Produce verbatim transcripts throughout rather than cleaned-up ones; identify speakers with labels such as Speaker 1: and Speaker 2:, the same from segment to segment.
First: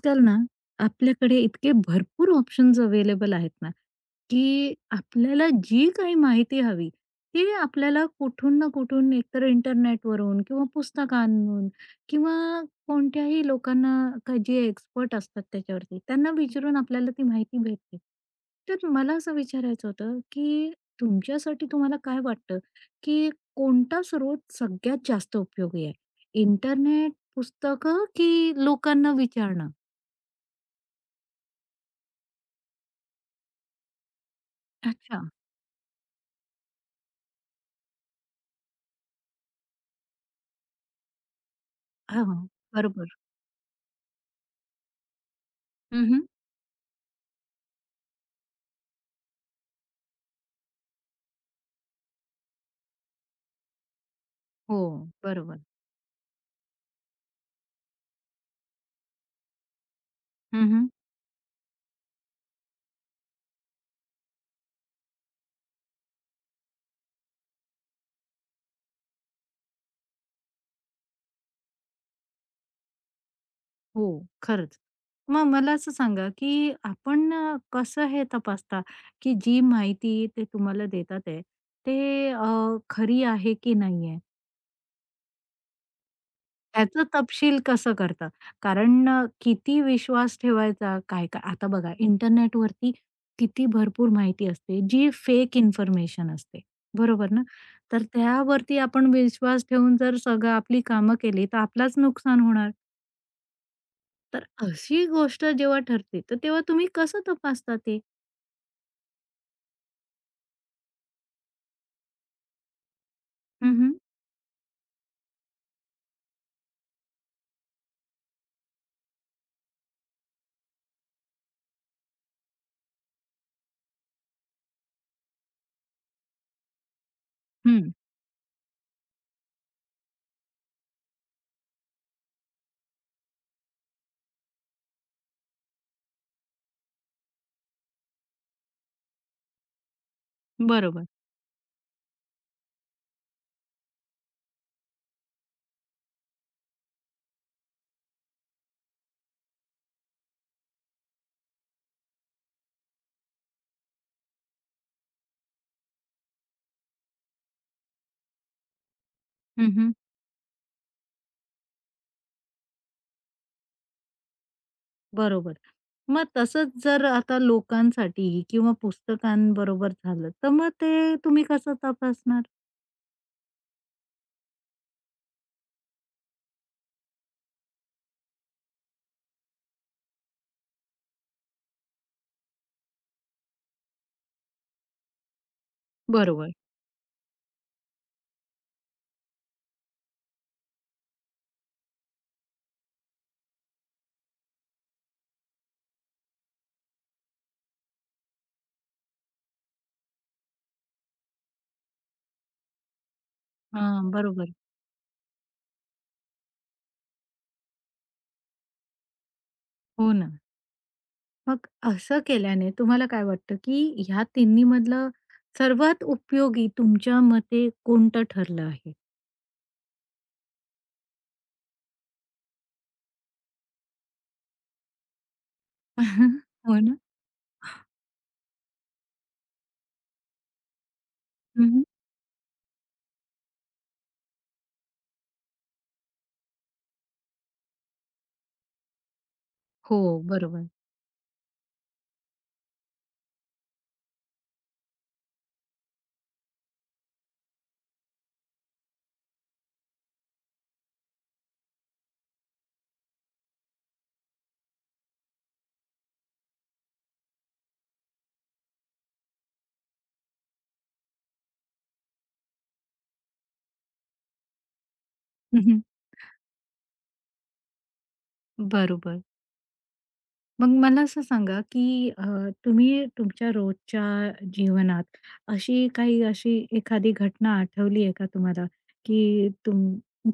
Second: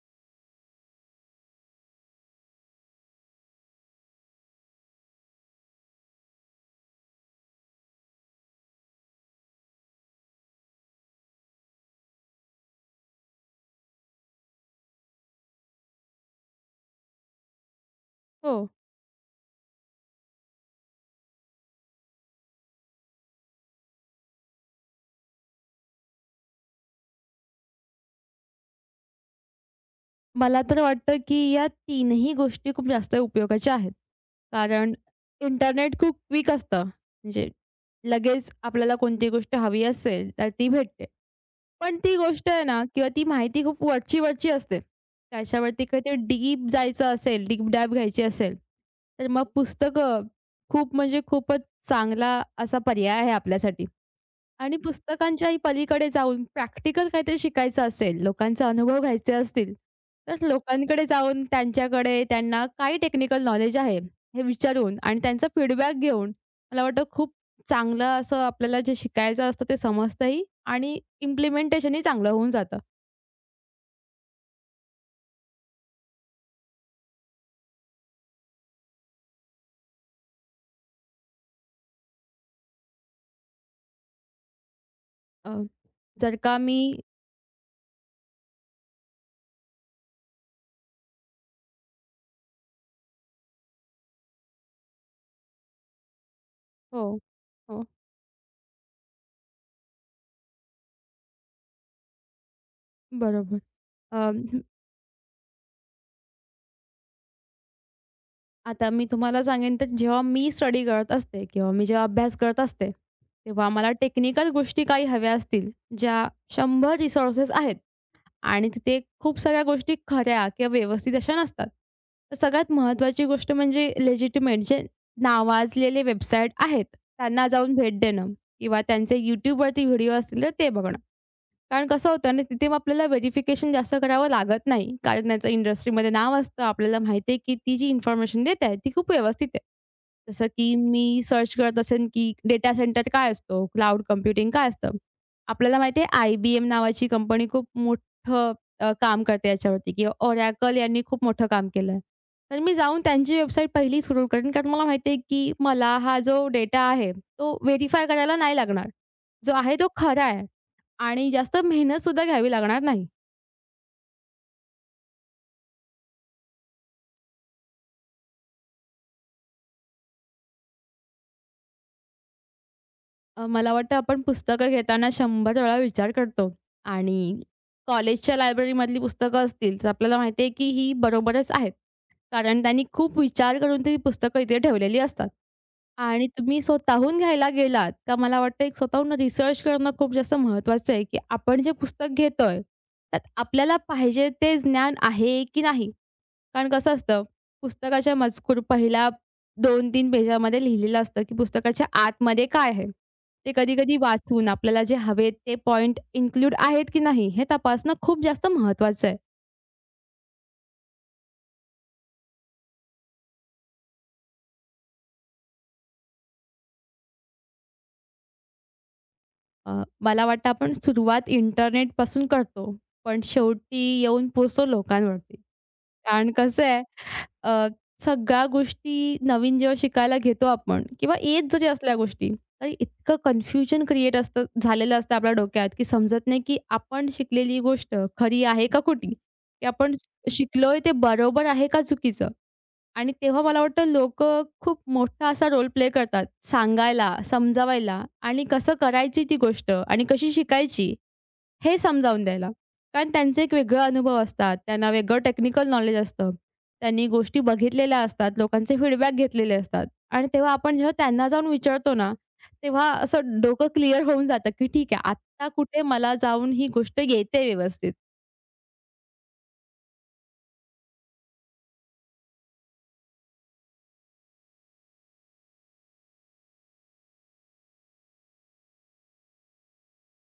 Speaker 1: आजकाल ना आपल्याकडे इतके भरपूर ऑप्शन्स अवेलेबल आहेत ना, की आपल्याला जी काही माहिती हवी, ती आपल्याला कुठून ना कुठून एकतर इंटरनेटवरून किंवा पुस्तकांवरून किंवा कोणत्याही लोकांना का जे एक्सपर्ट असतात त्याच्यावरती, त्यांना विचारून आपल्याला ती माहिती भेटते.
Speaker 2: हो.
Speaker 1: तर मला असं विचारायचं होतं, की तुमच्यासाठी तुम्हाला काय वाटतं, की कोणता स्रोत सगळ्यात जास्त उपयोगी आहे? इंटरनेट, पुस्तकं की लोकांना विचारणं?
Speaker 2: मला तर वाटतं, की या तीनही गोष्टी खूप जास्त उपयोगाच्या आहेत. कारण
Speaker 1: अच्छा.
Speaker 2: इंटरनेट खूप क्विक असतं. म्हणजे लगेच आपल्याला कोणती गोष्ट हवी असेल, तर ती भेटते. पण ती
Speaker 1: हां, हां.
Speaker 2: गोष्ट आहे ना किंवा
Speaker 1: बरोबर.
Speaker 2: ती माहिती खूप वरची-वरची असते. त्याच्यावरती
Speaker 1: हं,
Speaker 2: काहीतरी
Speaker 1: हं.
Speaker 2: डीप जायचं असेल, डीप डाइव घ्यायची असेल, तर मग पुस्तकं खूप म्हणजे खूपच चांगला असा पर्याय आहे आपल्यासाठी. आणि
Speaker 1: हो,
Speaker 2: पुस्तकांच्याही
Speaker 1: बरोबर.
Speaker 2: पलीकडे जाऊन प्रॅक्टिकल काहीतरी शिकायचं असेल, लोकांचे अनुभव घ्यायचे असतील, तर
Speaker 1: हं,
Speaker 2: लोकांकडे जाऊन त्यांच्याकडे त्यांना काय टेक्निकल नॉलेज आहे, हे विचारून आणि त्यांचा फीडबॅक घेऊन मला वाटतं खूप चांगलं असं आपल्याला जे शिकायचं असतं ते समजतंही आणि इम्प्लिमेंटेशनही चांगलं होऊन जातं.
Speaker 1: हो, खरंच. मग मला असं सांगा, की आपण अ, कसं हे तपासता, की जी माहिती ते तुम्हाला देतात आहे, ते अ, खरी आहे की नाहीये?
Speaker 2: अ, जर का मी
Speaker 1: त्याचं तपशील कसं करता? कारण अ, किती विश्वास ठेवायचा? काय-काय? आता बघा इंटरनेटवरती किती भरपूर माहिती असते, जी फेक इन्फॉर्मेशन असते,
Speaker 2: हो,
Speaker 1: बरोबर ना?
Speaker 2: हो,
Speaker 1: तर त्यावरती आपण विश्वास ठेवून जर सगळं आपली कामं केली, तर आपलाच नुकसान होणार.
Speaker 2: बरोबर. अ,
Speaker 1: तर अशी गोष्ट जेव्हा ठरते, तर तेव्हा तुम्ही कसं तपासता ते?
Speaker 2: आता मी तुम्हाला सांगेन, तर जेव्हा मी स्टडी करत असते किंवा मी जेव्हा अभ्यास करत असते, तेव्हा
Speaker 1: हं,
Speaker 2: मला
Speaker 1: हं.
Speaker 2: टेक्निकल गोष्टी काही हव्या असतील, ज्या शंभर रिसोर्सेस आहेत आणि तिथे खूप साऱ्या गोष्टी खऱ्या किंवा व्यवस्थित अशा नसतात. तर सगळ्यात महत्त्वाची गोष्ट म्हणजे लेजिटिमेट जे नावाजलेले वेबसाईट आहेत, त्यांना जाऊन भेट देणं किंवा त्यांचे YouTubeवरती व्हिडिओ असतील तर ते बघणं. कारण कसं होतं ना, तिथे मग आपल्याला व्हेरिफिकेशन जास्त करावं लागत नाही. कारण त्याचं इंडस्ट्रीमध्ये नाव असतं. आपल्याला माहिती आहे, की ती जी इन्फॉर्मेशन देत आहे, ती खूप व्यवस्थित आहे. जसं की
Speaker 1: बरोबर.
Speaker 2: मी सर्च करत असेन, की डेटा सेंटर काय असतो? क्लाउड कम्प्युटिंग काय असतं? आपल्याला माहिती आहे, आय बी एम नावाची कंपनी खूप मोठं अ, काम करते याच्यावरती किंवा Oracle यांनी खूप मोठं काम केलं आहे. तर मी जाऊन त्यांची वेबसाईट पहिली सुरू करेन. कारण मला माहिती आहे, की मला हा जो डेटा आहे, तो व्हेरिफाय करायला नाही लागणार. जो आहे तो
Speaker 1: हं,
Speaker 2: खरा आहे. आणि जास्त मेहनतसुद्धा घ्यावी लागणार नाही.
Speaker 1: बरोबर. मग तसंच जर आता लोकांसाठी किंवा पुस्तकांबरोबर झालं, तर मग ते तुम्ही कसं तपासणार?
Speaker 2: अ, मला वाटतं आपण पुस्तकं घेताना शंभर वेळा विचार करतो आणि कॉलेजच्या लायब्ररीमधली पुस्तकं असतील, तर आपल्याला माहिती आहे की ही बरोबरच आहेत. कारण त्यांनी खूप विचार करून ती पुस्तकं इथे ठेवलेली असतात. आणि
Speaker 1: बरोबर.
Speaker 2: तुम्ही स्वतःहून घ्यायला गेलात, तर मला वाटतं एक स्वतःहून रिसर्च करणं खूप जास्त महत्त्वाचं आहे, की आपण जे पुस्तक घेतोय, त्यात आपल्याला पाहिजे ते ज्ञान आहे की नाही? कारण कसं असतं, पुस्तकाच्या मजकूर पहिल्या दोन तीन पेजामध्ये लिहिलेलं असतं, की पुस्तकाच्या आतमध्ये काय आहे? ते कधी-कधी
Speaker 1: हां,
Speaker 2: वाचून
Speaker 1: बरोबर.
Speaker 2: आपल्याला जे हवेत ते पॉइंट इन्क्लूड आहेत की नाही, हे तपासणं खूप जास्त महत्त्वाचं आहे.
Speaker 1: हो ना. मग असं केल्याने तुम्हाला काय वाटतं, की ह्या तिन्हीमधलं सर्वात उपयोगी तुमच्या मते कोणतं ठरलं आहे?
Speaker 2: अ, मला वाटतं आपण सुरुवात इंटरनेटपासून करतो, पण शेवटी येऊन पोहोचतो लोकांवरती. कारण कसं
Speaker 1: हो
Speaker 2: आहे
Speaker 1: ना.
Speaker 2: अ, सगळ्या गोष्टी नवीन जेव्हा शिकायला घेतो आपण किंवा येत जरी
Speaker 1: हं,
Speaker 2: असल्या गोष्टी, तरी इतकं कन्फ्युजन क्रिएट असतं झालेलं असतं आपल्या डोक्यात, की समजत नाही की आपण शिकलेली गोष्ट खरी आहे का खोटी? की आपण
Speaker 1: हो,
Speaker 2: श-
Speaker 1: बरोबर.
Speaker 2: शिकलोय ते बरोबर आहे का चुकीचं? आणि तेव्हा मला वाटतं लोकं खूप मोठा असा रोल प्ले करतात, सांगायला, समजावायला आणि कसं करायची ती गोष्ट आणि कशी शिकायची हे समजावून द्यायला. कारण त्यांचे एक वेगळे अनुभव असतात. त्यांना वेगळं टेक्निकल नॉलेज असतं. त्यांनी गोष्टी बघितलेल्या असतात. लोकांचे फीडबॅक घेतलेले असतात आणि तेव्हा आपण जेव्हा त्यांना जाऊन विचारतो ना, तेव्हा असं डोकं क्लिअर होऊन जातं, की ठीक आहे, आत्ता
Speaker 1: हं, हं.
Speaker 2: कुठे मला जाऊन ही गोष्ट येते व्यवस्थित.
Speaker 1: बरोबर. मग मला असं सांगा, की अ, तुम्ही तुमच्या रोजच्या जीवनात अशी काही अशी एखादी घटना आठवली आहे का तुम्हाला, की तुम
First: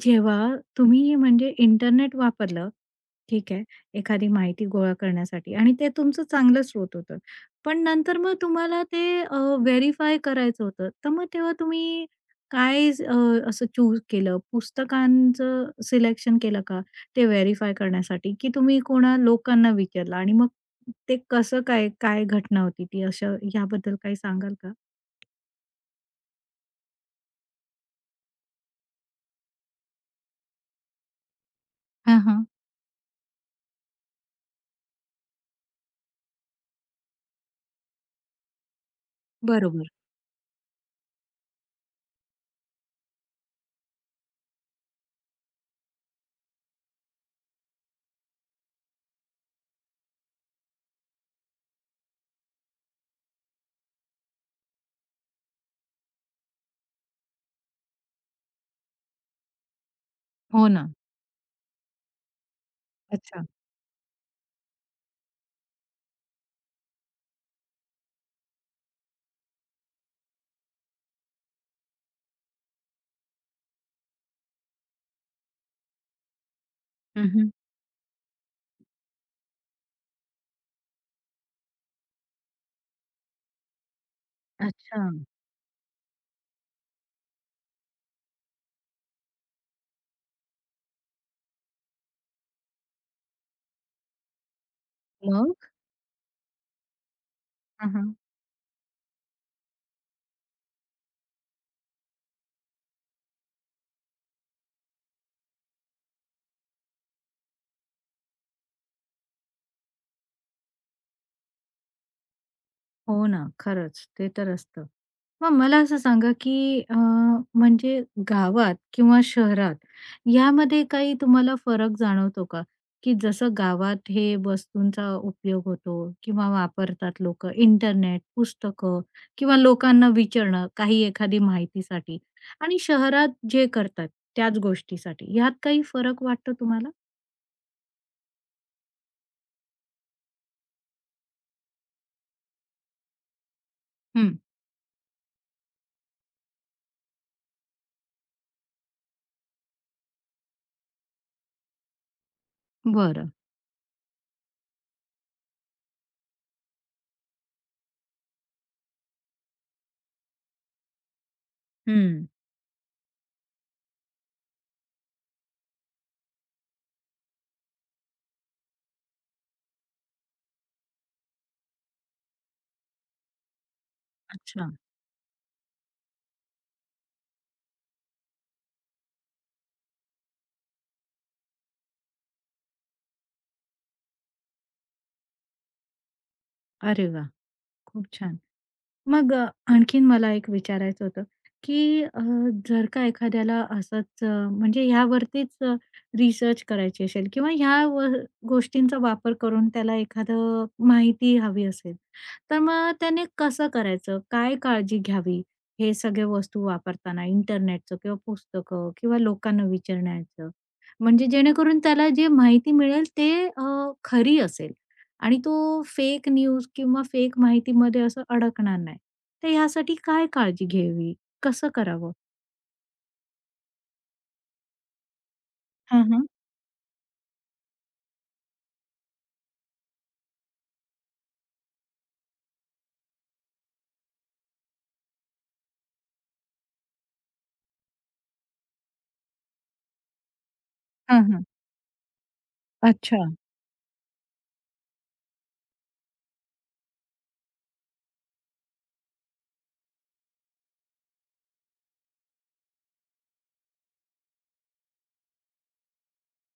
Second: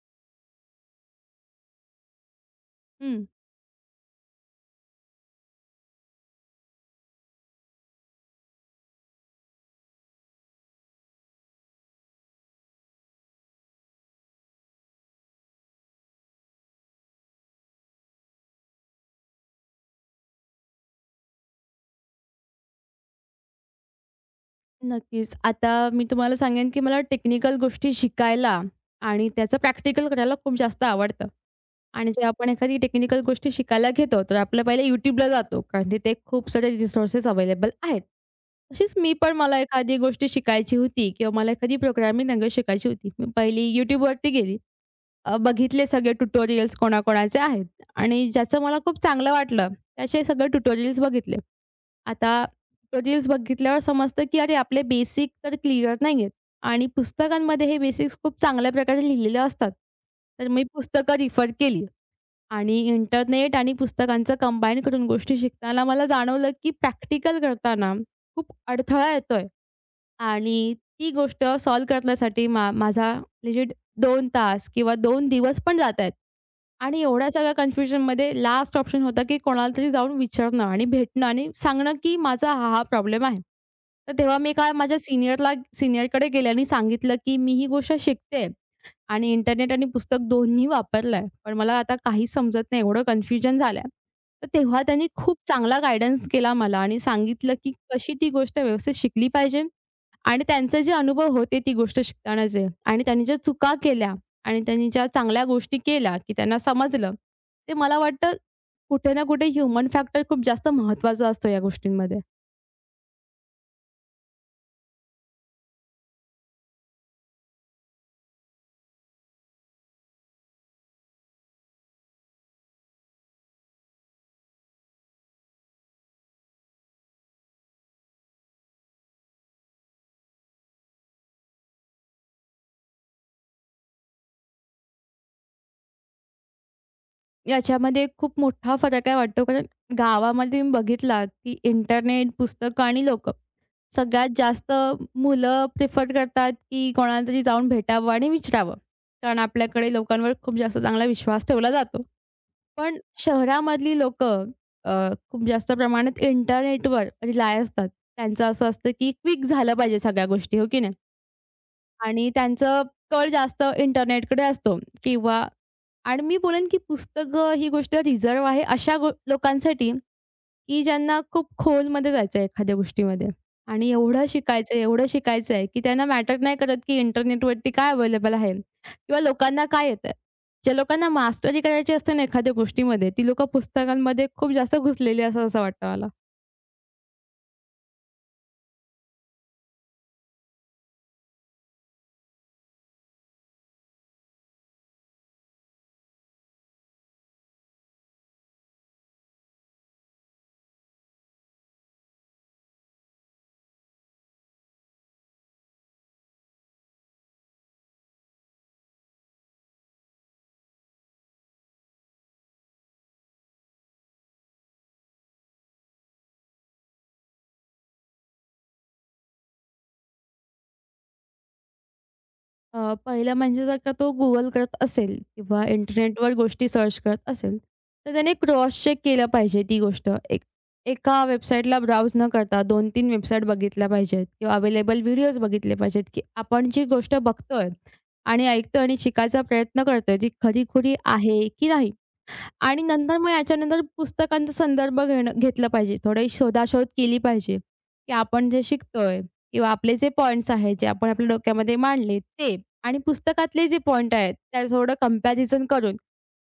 Speaker 1: जेव्हा तुम्ही म्हणजे इंटरनेट वापरलं
Speaker 2: हं.
Speaker 1: ठीक आहे. एखादी माहिती गोळा करण्यासाठी आणि ते तुमचं चांगलं स्रोत होतं. पण नंतर मग तुम्हाला ते अ, व्हेरिफाय करायचं होतं. तर मग तेव्हा तुम्ही काय स- अ, असं चूज केलं? पुस्तकांचं सिलेक्शन केलं का ते व्हेरिफाय करण्यासाठी? की तुम्ही कोणा लोकांना विचारलं आणि मग ते कसं काय, काय घटना होती ती अशा ह्याबद्दल काही सांगाल का?
Speaker 2: नक्कीच. आता मी तुम्हाला सांगेन, की मला टेक्निकल गोष्टी शिकायला आणि त्याचं प्रॅक्टिकल करायला खूप जास्त आवडतं. आणि
Speaker 1: हां,
Speaker 2: जेव्हा
Speaker 1: हां.
Speaker 2: आपण एखादी टेक्निकल गोष्टी शिकायला घेतो, तर आपलं पहिले YouTubeला जातो, कारण तिथे खूप सारे रिसोर्सेस अवेलेबल आहेत. तशीच मी पण मला
Speaker 1: बरोबर.
Speaker 2: एखादी गोष्ट शिकायची होती किंवा मला एखादी प्रोग्रामिंग लँग्वेज शिकायची होती. मी पहिली YouTubeवरती गेली. अ, बघितले सगळे ट्युटोरियल्स कोणाकोणाचे आहेत आणि ज्याचं मला खूप चांगलं वाटलं, त्याचे सगळे ट्युटोरियल्स बघितले. आता ट्युटोरियल्स बघितल्यावर समजतं, की अरे आपले बेसिक तर क्लिअर नाहीयेत आणि पुस्तकांमध्ये हे बेसिक्स खूप चांगल्या प्रकारे लिहिलेले असतात. तर मी
Speaker 1: हो ना.
Speaker 2: पुस्तकं रिफर केली आणि
Speaker 1: अच्छा.
Speaker 2: इंटरनेट आणि पुस्तकांचं कंबाईन करून गोष्टी शिकताना मला जाणवलं, की प्रॅक्टिकल करताना खूप अडथळा येतोय. आणि ती गोष्ट सॉल्व्ह करण्यासाठी मा माझा लिजिट दोन तास किंवा दोन दिवस पण जातायत. आणि एवढ्या
Speaker 1: हं,
Speaker 2: सगळ्या कन्फ्युजनमध्ये लास्ट ऑप्शन होता, की कोणाला तरी जाऊन विचारणं आणि भेटणं आणि सांगणं, की माझा हा, हा प्रॉब्लेम आहे. तर तेव्हा मी काय
Speaker 1: अच्छा.
Speaker 2: माझ्या सीनियरला सीनियरकडे गेले आणि सांगितलं, की मी ही गोष्ट शिकते आणि इंटरनेट आणि पुस्तक दोन्ही वापरलंय. पण मला आता काहीच समजत नाही, एवढं कन्फ्युजन झालंय. तर तेव्हा त्यांनी खूप
Speaker 1: मग?
Speaker 2: चांगला गाईडन्स केला मला आणि सांगितलं, की
Speaker 1: हां,
Speaker 2: कशी
Speaker 1: हां.
Speaker 2: ती गोष्ट व्यवस्थित शिकली पाहिजे आणि त्यांचे जे अनुभव होते ती गोष्ट शिकतानाचे आणि त्यांनी ज्या चुका केल्या आणि त्यांनी ज्या चांगल्या गोष्टी केल्या, की त्यांना समजलं. ते मला वाटतं कुठे ना कुठे ह्युमन फॅक्टर खूप जास्त महत्त्वाचा असतो या गोष्टींमध्ये.
Speaker 1: हो ना. खरंच. ते तर असतं. मग मला असं सांगा, की अ, म्हणजे गावात किंवा शहरात यामध्ये काही तुम्हाला फरक जाणवतो का? की जसं गावात हे वस्तूंचा उपयोग होतो किंवा वापरतात लोकं इंटरनेट, पुस्तकं किंवा लोकांना विचारणं काही एखादी माहितीसाठी आणि शहरात जे करतात त्याच गोष्टीसाठी. यात काही फरक वाटतो तुम्हाला?
Speaker 2: याच्यामध्ये खूप मोठा फरक आहे वाटतो कारण गावामध्ये तुम्ही बघितलात, की इंटरनेट, पुस्तकं आणि लोकं. सगळ्यात
Speaker 1: हं,
Speaker 2: जास्त मुलं प्रिफर करतात, की कोणाला तरी जाऊन भेटावं आणि विचारावं. कारण आपल्याकडे लोकांवर खूप जास्त चांगला विश्वास ठेवला जातो. पण
Speaker 1: बरं.
Speaker 2: शहरामधली लोकं अ, खूप जास्त प्रमाणात इंटरनेटवर रिलाय असतात. त्यांचं असं असतं, की क्विक झालं पाहिजे सगळ्या गोष्टी, हो की नाही?
Speaker 1: हं.
Speaker 2: आणि त्यांचं कल जास्त इंटरनेटकडे असतो किंवा आणि मी बोलेन, की पुस्तकं ही गोष्ट रिझर्व्ह आहे अशा गो लोकांसाठी की ज्यांना खूप खोलमध्ये जायचं आहे एखाद्या गोष्टीमध्ये आणि एवढं
Speaker 1: अच्छा.
Speaker 2: शिकायचं आहे, एवढं शिकायचं आहे, की त्यांना मॅटर नाही करत की इंटरनेटवरती काय अवेलेबल आहे किंवा लोकांना काय येतंय. ज्या लोकांना मास्टरी करायची असते ना एखाद्या गोष्टीमध्ये, ती लोकं पुस्तकांमध्ये खूप जास्त घुसलेली असतात असं वाटतं मला.
Speaker 1: अरे वाह! खूप छान. मग अ, आणखीन मला एक विचारायचं होतं, की अ, जर का एखाद्याला असंच अ, म्हणजे ह्यावरतीच अ, रिसर्च करायची असेल किंवा ह्या व गोष्टींचा वापर करून त्याला एखादं माहिती हवी असेल, तर मग त्याने कसं करायचं? काय काळजी घ्यावी? हे सगळे वस्तू वापरताना इंटरनेटचं किंवा पुस्तकं किंवा लोकांना विचारण्याचं, म्हणजे जेणेकरून त्याला जे माहिती मिळेल ते अ, खरी असेल? आणि तो फेक न्यूज किंवा फेक माहितीमध्ये असं अडकणार नाही. तर ह्यासाठी काय काळजी घ्यावी? कसं करावं?
Speaker 2: अ, पहिलं म्हणजे जर का तो Google करत असेल किंवा
Speaker 1: हां, हां.
Speaker 2: इंटरनेटवर गोष्टी सर्च करत असेल, तर त्याने क्रॉस चेक केलं पाहिजे ती गोष्ट. एक एका वेबसाईटला ब्राउज न करता दोन तीन वेबसाईट बघितल्या पाहिजेत किंवा अवेलेबल व्हिडिओज बघितले पाहिजेत, की आपण जी गोष्ट बघतोय आणि ऐकतोय आणि शिकायचा प्रयत्न करतोय, ती खरी-खुरी
Speaker 1: हां, हां.
Speaker 2: आहे की नाही? आणि नंतर
Speaker 1: अच्छा.
Speaker 2: मग याच्यानंतर पुस्तकांचा संदर्भ घेणं घेतला पाहिजे. थोडी शोधाशोध केली पाहिजे, की आपण जे शिकतोय किंवा आपले जे पॉइंट्स आहेत, जे आपण आपल्या डोक्यामध्ये मांडले ते आणि पुस्तकातले जे पॉइंट आहेत, त्या थोडं कंपॅरिझन करून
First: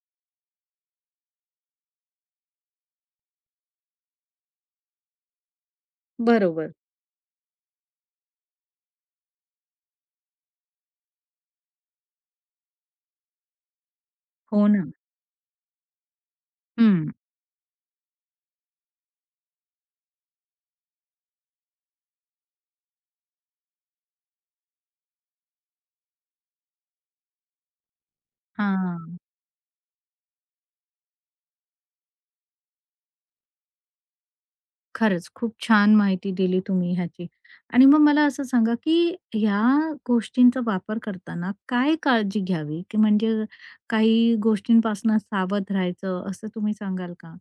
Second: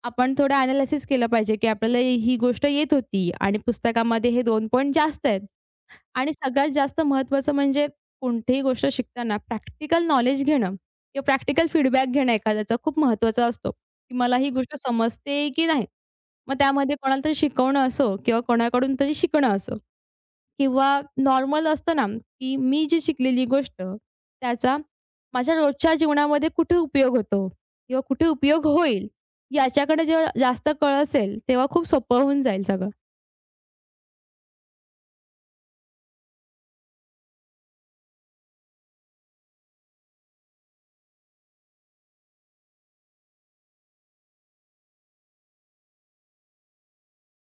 Speaker 2: आपण थोडं एनालिसिस केलं पाहिजे, की आपल्याला ही गोष्ट येत होती आणि पुस्तकामध्ये हे दोन पॉइंट जास्त आहेत. आणि सगळ्यात
Speaker 1: बरोबर.
Speaker 2: जास्त महत्त्वाचं म्हणजे कोणतीही गोष्ट शिकताना प्रॅक्टिकल नॉलेज घेणं किंवा प्रॅक्टिकल फीडबॅक घेणं एखाद्याचा खूप महत्त्वाचा असतो, की मला ही
Speaker 1: हो
Speaker 2: गोष्ट
Speaker 1: ना.
Speaker 2: समजते की नाही. मग त्यामध्ये
Speaker 1: हं.
Speaker 2: कोणाला तरी शिकवणं असो किंवा कोणाकडून तरी शिकणं असो किंवा नॉर्मल असतं ना, की मी जी शिकलेली गोष्ट त्याचा माझ्या रोजच्या जीवनामध्ये कुठे उपयोग होतो किंवा कुठे उपयोग होईल,
Speaker 1: हां.
Speaker 2: याच्याकडे जेव्हा जास्त कळ असेल, तेव्हा खूप सोपं होऊन जाईल सगळं.
Speaker 1: खरंच खूप छान माहिती दिली तुम्ही ह्याची. आणि मग मला असं सांगा, की ह्या गोष्टींचा वापर करताना काय काळजी घ्यावी? की म्हणजे काही गोष्टींपासून सावध राहायचं असं तुम्ही सांगाल का?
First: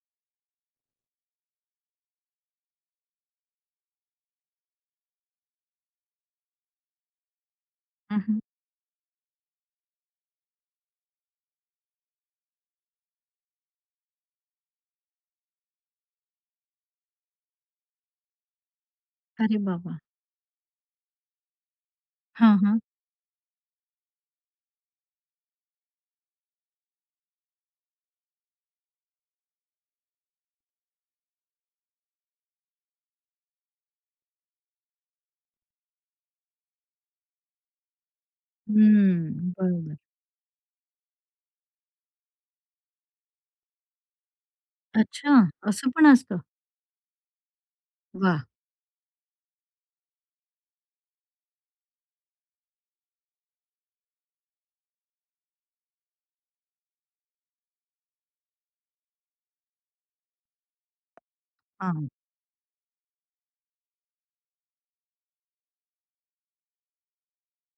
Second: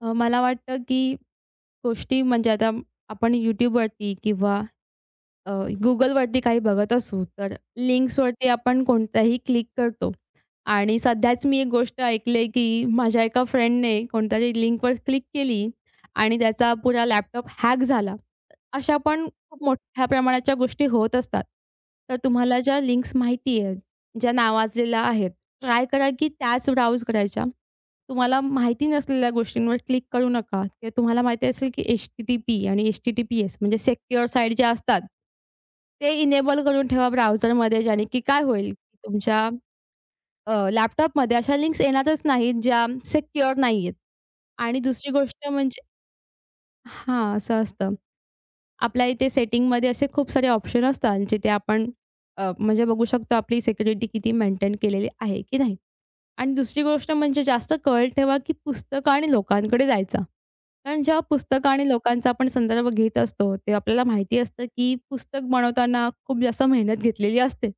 Speaker 2: अ, मला वाटतं की गोष्टी म्हणजे आता आपण YouTubeवरती किंवा अ, Googleवरती काही बघत असू, तर
Speaker 1: हं, हं.
Speaker 2: लिंक्सवरती आपण कोणत्याही क्लिक करतो आणि सध्याच मी एक गोष्ट ऐकली की माझ्या एका फ्रेंडने कोणत्यातरी लिंकवर क्लिक केली आणि त्याचा पुरा लॅपटॉप हॅक झाला. अशा पण
Speaker 1: अरे
Speaker 2: खूप
Speaker 1: बाबा!
Speaker 2: मोठ्या प्रमाणाच्या गोष्टी होत असतात. तर तुम्हाला
Speaker 1: हां,
Speaker 2: ज्या
Speaker 1: हां.
Speaker 2: लिंक्स माहिती आहेत, ज्या नावाजलेल्या आहेत, ट्राय करा की त्याच ब्राउज करायच्या. तुम्हाला माहिती नसलेल्या गोष्टींवर क्लिक करू नका किंवा तुम्हाला माहिती असेल की एच-टी-टी-पी आणि एच-टी-टी-पी-एस म्हणजे सिक्युअर साईट ज्या असतात, ते इनेबल करून ठेवा ब्राउझरमध्ये ज्याने की काय होईल, की तुमच्या
Speaker 1: हम्म. बरोबर.
Speaker 2: लॅपटॉपमध्ये अशा लिंक्स येणारच नाहीत ज्या सिक्युअर नाहीयेत. आणि दुसरी
Speaker 1: अच्छा,
Speaker 2: गोष्ट म्हणजे
Speaker 1: असं पण असतं?
Speaker 2: हां, असं असतं.
Speaker 1: वा,
Speaker 2: आपल्या इथे सेटिंगमध्ये असे खूप सारे ऑप्शन असतात, जिथे आपण अ, म्हणजे बघू शकतो आपली सिक्युरिटी किती मेंटेन केलेली आहे की नाही. आणि दुसरी गोष्ट म्हणजे जास्त कळ ठेवा, की पुस्तकं आणि लोकांकडे जायचा. कारण जेव्हा पुस्तकं आणि
Speaker 1: हां.
Speaker 2: लोकांचा आपण संदर्भ घेत असतो, तेव्हा आपल्याला माहिती असतं, की पुस्तक बनवताना खूप जास्त मेहनत घेतलेली असते.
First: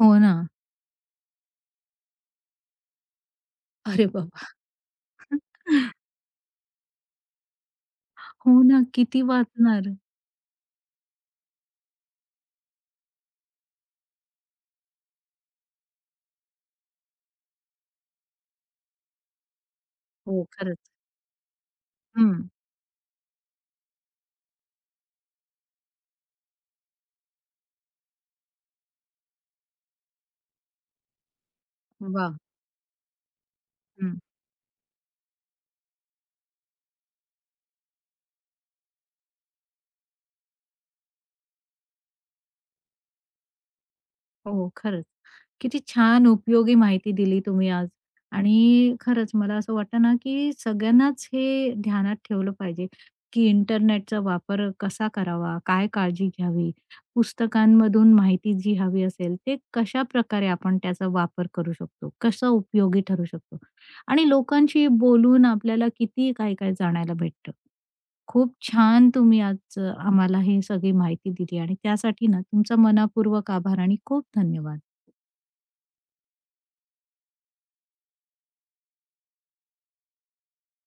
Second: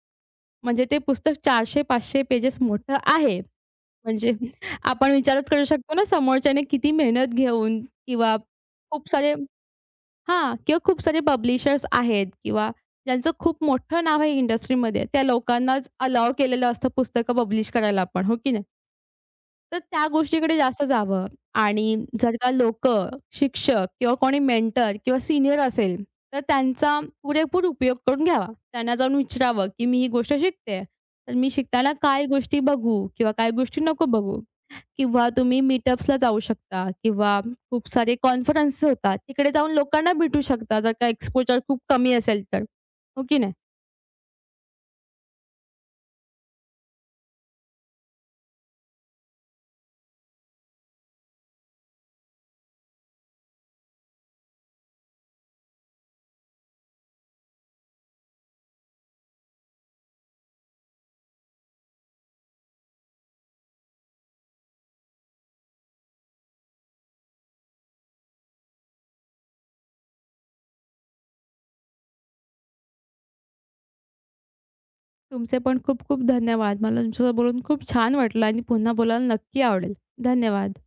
Speaker 1: हो ना.
Speaker 2: म्हणजे ते पुस्तक चारशे पाचशे पेजेस मोठं आहे.
Speaker 1: अरे
Speaker 2: म्हणजे
Speaker 1: बाबा!
Speaker 2: आपण विचारच करू शकतो ना समोरच्याने किती मेहनत घेऊन किंवा
Speaker 1: हो ना.
Speaker 2: खूप
Speaker 1: किती
Speaker 2: सारे
Speaker 1: वाचणार?
Speaker 2: हां. किंवा खूप सारे पब्लिशर्स आहेत किंवा ज्यांचं खूप मोठं नाव आहे इंडस्ट्रीमध्ये, त्या लोकांनाच अलाउ केलेलं असतं पुस्तकं पब्लिश करायला आपण, हो की नाही? तर त्या
Speaker 1: हो,
Speaker 2: गोष्टीकडे
Speaker 1: खरंच.
Speaker 2: जास्त जावं आणि जर
Speaker 1: हं.
Speaker 2: का लोकं, शिक्षक किंवा कोणी मेंटर किंवा सीनियर असेल, तर त्यांचा पुरेपूर उपयोग करून घ्यावा. त्यांना जाऊन विचारावं, की "मी ही गोष्ट शिकते, तर मी शिकताना काय
Speaker 1: वा,
Speaker 2: गोष्टी बघू किंवा काय गोष्टी नको
Speaker 1: हं.
Speaker 2: बघू?" किंवा तुम्ही मीटअप्सला जाऊ शकता किंवा खूप सारे कॉन्फरन्स होतात, तिकडे जाऊन लोकांना भेटू शकता, जर का एक्सपोजर खूप कमी असेल तर. हो की नाही?
Speaker 1: हो, खरंच. किती छान उपयोगी माहिती दिली तुम्ही आज आणि खरंच मला असं वाटतं ना, की सगळ्यांनाच हे ध्यानात ठेवलं पाहिजे, की इंटरनेटचा वापर कसा करावा, काय काळजी घ्यावी, पुस्तकांमधून माहिती जी हवी असेल, ते कशाप्रकारे आपण त्याचा वापर करू शकतो, कसं उपयोगी ठरू शकतो आणि लोकांशी बोलून आपल्याला किती काय-काय जाणायला भेटतं. खूप छान तुम्ही आज आम्हाला ही सगळी माहिती दिली आणि त्यासाठी ना तुमचा मनःपूर्वक आभार आणि खूप धन्यवाद.
Speaker 2: तुमचे पण खूप खूप धन्यवाद. मला तुमच्यासोबत बोलून खूप छान वाटलं आणि पुन्हा बोलायला नक्की आवडेल. धन्यवाद.